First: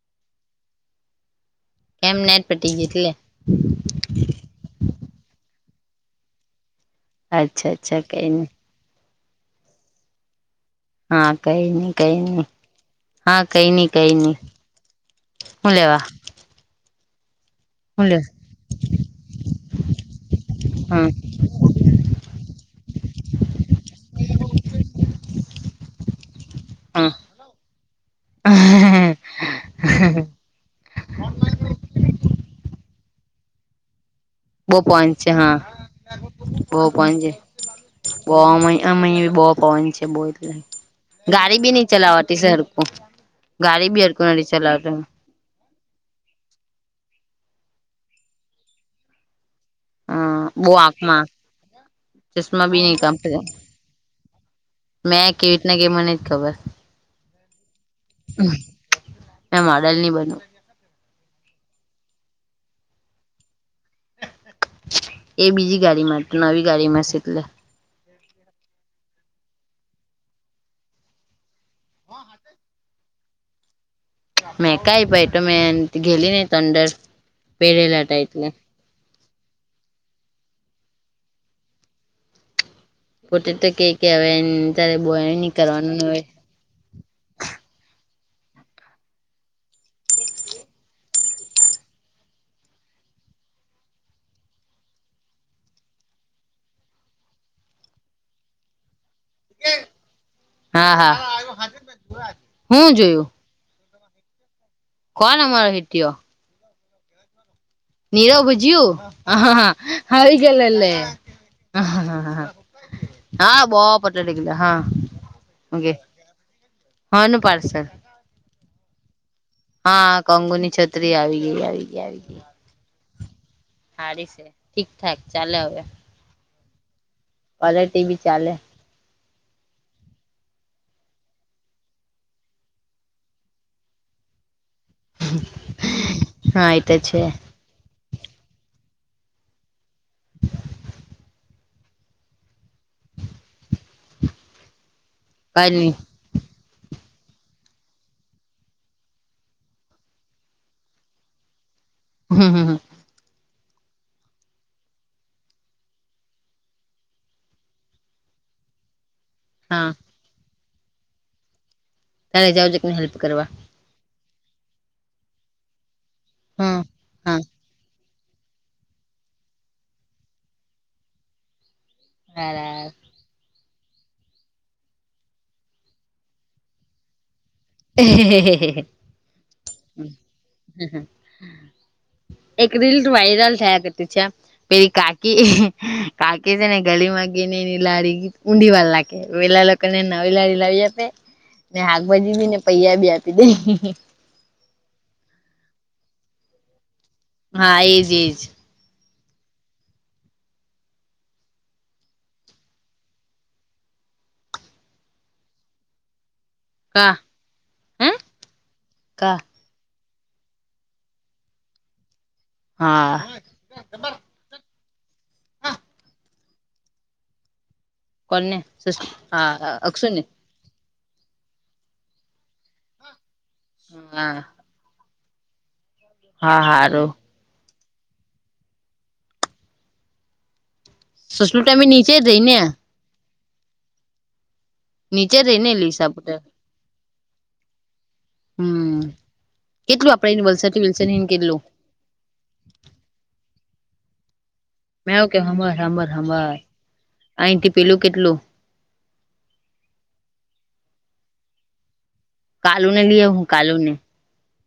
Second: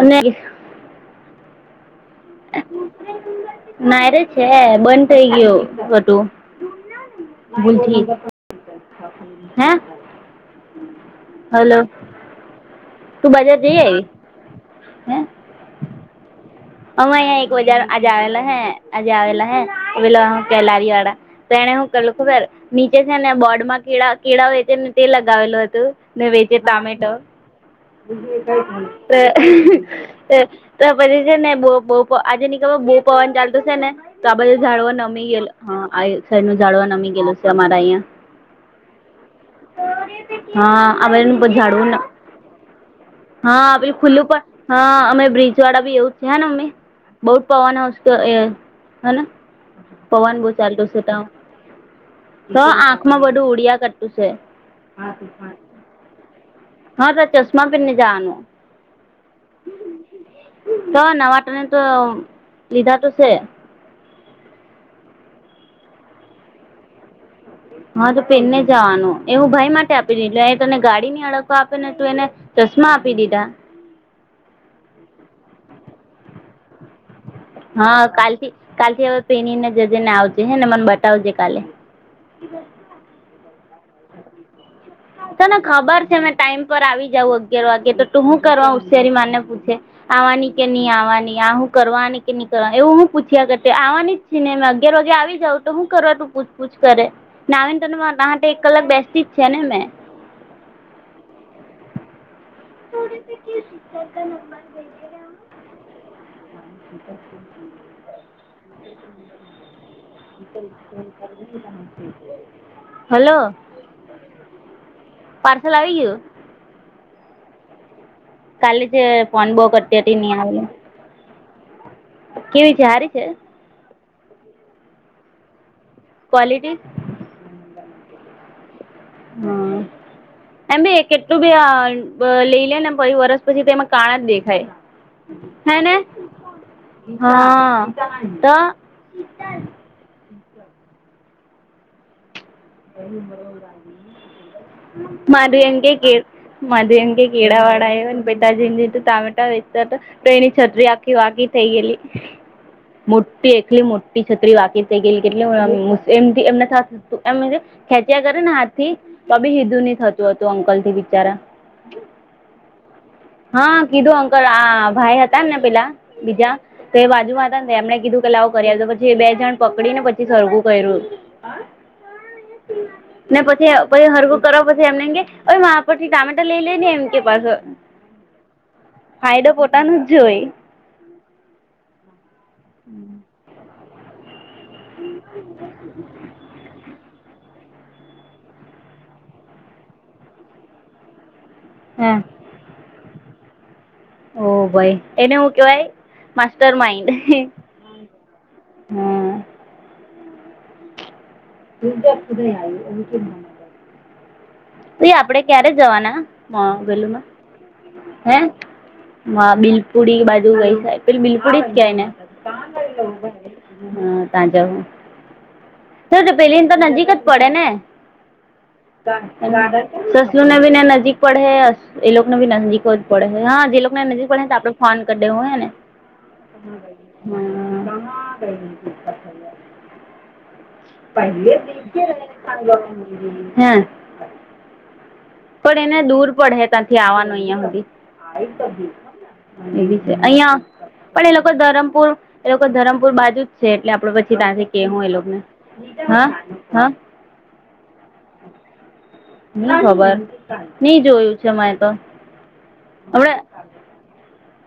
અને એમ ને એમ પટી ગયું એટલે નાયરે છે બંધ થઇ ગયુ બધું અચ્છા દૂધી અચ્છા કઈ નઈ હે હા કઈ હલો નઈ કઈ નઈ તું હા બજાર કઈ જઈ નઈ આવી કઈ નઈ હુ લેવા અમારે અહીંયા એક વજાર હું આજ લે આવેલા હૈ આજ આવેલા હૈ કે લારી હમ વાળા તેણે હુ કર્યું ખબર હે નીચે છે ને બોર્ડ માં કેળા કેળા વેચે ને તે લગાવેલું હતું ને વેચ જે ટમેટો ત હમ તો પછી ને બ બ બહુ આજે નીકળ બહુ પવન ચાલતું છે ને તો આ બાજુ બો જાળવો પવન નમી છે ગયેલો હા આ છે એનો જાળવો સાઈડનું નમી ગયલું છે અમારા અહિયાં બહુ અ અ બી બહુ પવન છે બહુ એટલે હા આ બાજુ નું ગાડી બી ની ઝાડવું ન- ચલાવાતી સરખું હા ગાડી પેલું બી ફૂલ હરખું ઉપર નથી પણ ચલાવતું હા અમે બ્રિજ વાળ બી એવું જ છે હે ને અમે બહુ જ પવન આવતો હેને હા પવન બહુ બો ચાલતું છે આંખમાં ત્યાં તો ચશ્મા બી નઈ કામ આંખમાં બધું ઉડિયા કરતું છે મેં કેવી રીતના ગઈ મને જ ખબર હા તો ચશ્મા પહેરીને જવાનું મે બાદલ ની બનું સવારના નવા ટ્રેન તો લીધા તો છે એ બીજી ગાડીમાં નવી ગાડીમાં છે એટલે હા તો પેનને જવાનું એ હું ભાઈ માટે આપી દેતા અ તને ગાડીની અડગ આપીને તું એને ચશ્મા આપી દીધા મેં કઈ પૈટો મેન ઘેલીને તંડર હા કાલથી કાલ થી હવે પેણી ને જજે ને આવજે હે ને મને બતાવજે કાલે પોતે તો કે કે હવે તારે બો હેરાન નહી તને કરવાનું ને ખબર છે હવે મેં ટાઈમ પર આવી જાઉં અગિયાર વાગે તો તું હું કરવા હોશિયારી મારને પૂછે આવાની કે નહી આવવાની આહું કરવાની કે નહી કરવા એવું હું પૂછ્યા કરે આવાની જ છેને અગિયાર વાગે આવી જાઉ તો શું કરવા તું પૂછ પૂછ કરે નાવીન તને મા [unintelligible] કલાક બેસ્ટતી જ છે ને મેં હા હા. [unintelligible] થોડ કે. [unintelligible] કોન અમરો હેતીઓ [inaudible] નીરવ ભુજયું હ હા આવી ગલે હ હા હ હ હ હલો હા બોવ પતલો થઈ ગેલો હા. પાર્સલ આવી ગયું. હાનુ પાર્સલ કાલે જે ફોન બો કરતી હતી નહી આવેલુ તરી આવી ગઈ આવી ગઈ આવી કેવી છે હારી છે. હારી છે ઠીક ઠાક ચાલે હવે ક્વોલિટી ક્વોલિટી બી ચાલે હા એમ બી કેટલું બી અ લઈ ને પહી વરસ પછી તો એમાં કાણા જ દેખાય. હેને હા એ તો છે હા તો મારુ કઈ એમ નહી કેે માધવી એમ કે કેળા વાડા આયવાને પિતાજીન ઈતો ટામેટા વેચતા તા તો એની છત્રી આખી વાકી થઈ ગેલી. હમ હમ. મોટી એકલી મોટી છત્રી વાકી થઈ ગયેલી કેટલી એમ એમને થતું એમ મજે ખેંચ્યા કરે ને હાથ થી તોબી હીધુ હા ની થતું હતું અંકલ થી બિચારા તારે જાવું જોઈએ કે હેલ્પ કરવા. હા કીધું અંકલ આ ભાઈ હતા ને પેલા બીજા હા તો એ હા બાજુમાં હતા ને એમણે કીધું લાવ કરીઆલુ તો પછી બે જણ પકડી ને પછી સરખુ કર્યું. સરસ ને પછી પછી હરખુ કરવા પછી એમને કે મારા પરથી ટામેટર લઈ લે ને એમ કે પાસો ફાયદો પોતાનું જ જોય. હ એક રીલ વાયરલ થયા કરતી છે. પેલી કાકી હં કાકી છે ને ગલીમાં ગેય ને એની લારી ઉધી વાળ લાખે પેલા લોકોને નવી લારી લાવી આપે ને હા હાકભાજી બી ને પૈહા બી આપી દે. ઓ ભાઈ એને હું કેવાય માસ્ટર માઈન્ડ હા એજ એજ [unintelligible] તઈ આપડે ક્યારે જવાના હ કા બરાબર હે કા [unintelligible] પુડી બાજુ ધ ઈ જાય પેલી બિલપુડી જ કેય એને હા હા તા જાવ પેલીને તો નજીક જ પડે ને. કોને [unintelligible] સસલુ ને બી ને નજીક પડે એ લોકોને બી નજીક પડે હા જે લોકોને નજીક હા પડે તો આપડે ફોન કરી દેહું હે ને [inaudible] હા હારું [unintelligible] સુષ્મિ તમે નીચે રહી ને હે નિચે રે પણ એને દૂર પડે હે ત્યાંથી આવાનું અહિયા હુધી છે હમ કેટલું આપડે અહિયાં વલસાડ થી વિલસન પણ એ લોકો કેટલું ધરમપુર એ લોકો ધરમપુર બાજુ જ છે એટલે આપડે પછી ત્યાંસે કે હું એ લોકો ને હાભર હાભર અહીંથી પેલું કેટલું ની ખબર નઈ જોયું છે મેતો કાલુ ને લઈ હું કાલુ ને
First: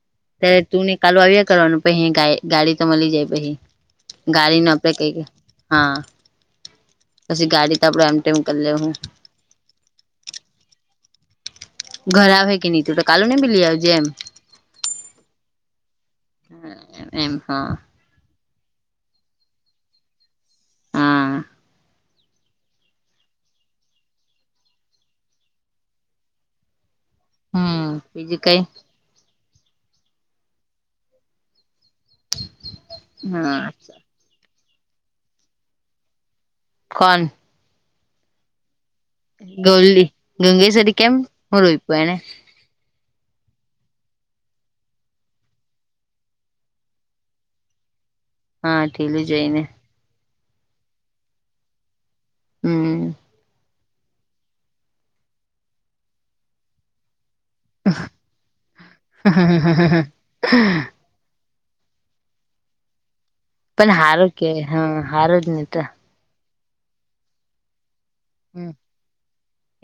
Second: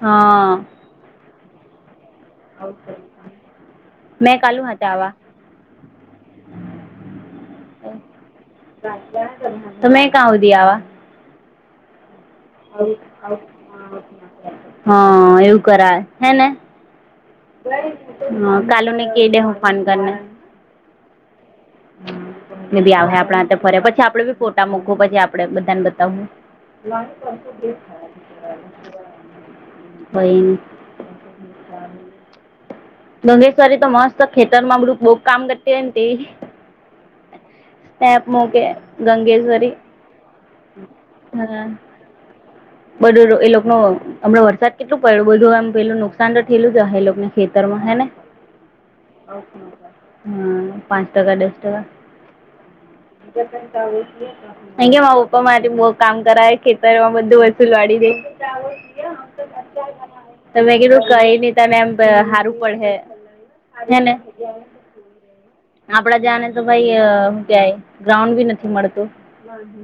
હા ત્યારે તુંને કાલુ આવ્યા કરવાનું પહી હે ગાય ગાડી તો મળી જાય પછી મેં કાલુ ગાડીને આપડે હતા આવા કઈ હા પછી ગાડી તો આપડો એમ ટેમ કરી લે હું. તમેં કા ઉ દવા. બરાબર. હા, એવું કરાય હે ને. એમ. હા, કાલુને કેડે હ ફન કર. હા. ને બી આવે, આપણા ફરે પછી આપડે બી ફોટા મૂકવા, પછી આપડે બધાને બતાવવું. હમ બીજું કઈ [unintelligible] હા ગંગેશ્વરી તો મસ્ત ખેતર માં બુંક બહુક કામ કરતી હોય ત કોન? સેપ મોકે ગંગેશ્વરી. ગંગેશ્વરીકેમ મુળવીપ એને. બધ એલો ન હમણા વરસાદ કેટલું પડ્યું, બધું એમ પેલું નુકસાન તો થઠેલું છે, હ એ લોકો ને ખેતરમાં હે ને. હા ઢીલું હા, જોઈને પાંચ ટકા, દસ ટકા. હમ છે. કે પપ્પા મારી બુ કામ કરાયે, ખેતરમાં બધું જ. ફિલવાડી દ મે કે [unintelligible] કઈ ને, તમે એમ હારું પડે. પણ હે હારો કે, હા હાર જ ને તો. કપડા જને તો ભાઈ ક્યાય? હમ,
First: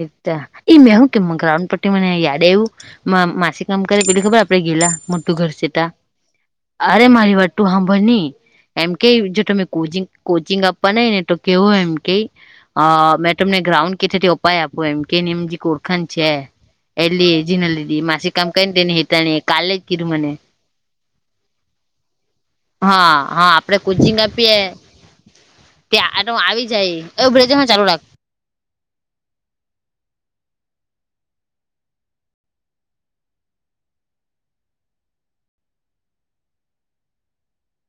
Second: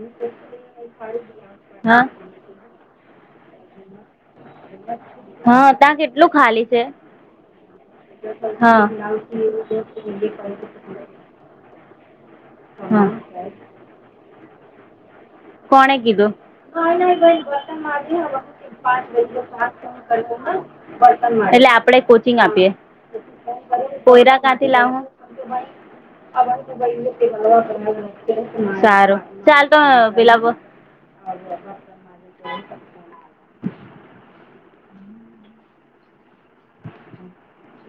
એત એઈ મેવુંકીમંગ્રઉન પટી હા મનેયા. દવ માસીક કામ કર બ ખબર આપ [unintelligible] ગેલા મોટું ઘર હા સતા ત્યાં કેટલું ખાલી છે અરે મારી વાત તું સાંભળ ની, હા એમ કે જો તમે કોચિંગ આપવા ન ને, તો કેવોય એમ કે હા મે તમને. ગ્રાઉન્ડ કેટથી અપાય આપો, એમ કે એમ જે ઓળખાય છે. હા ના ભ એલી જીના લીધી માસી કામ કરીને ગત તેને પાંચ હેતાણી કાલે જ કીધું મને કરતો હ [unintelligible] એટલે આપડે કોચિંગ આપીએ, હા હા આપડે કોચિંગ કોયરા આપીએ કાંથી લાવું. ત્યાં ભ અ આવી તો જાય એ બ્રેજમાં ચાલુ રાખ ભાઈ [unintelligible] સારું ચાલ તો, પેલા હ. હ. હમ.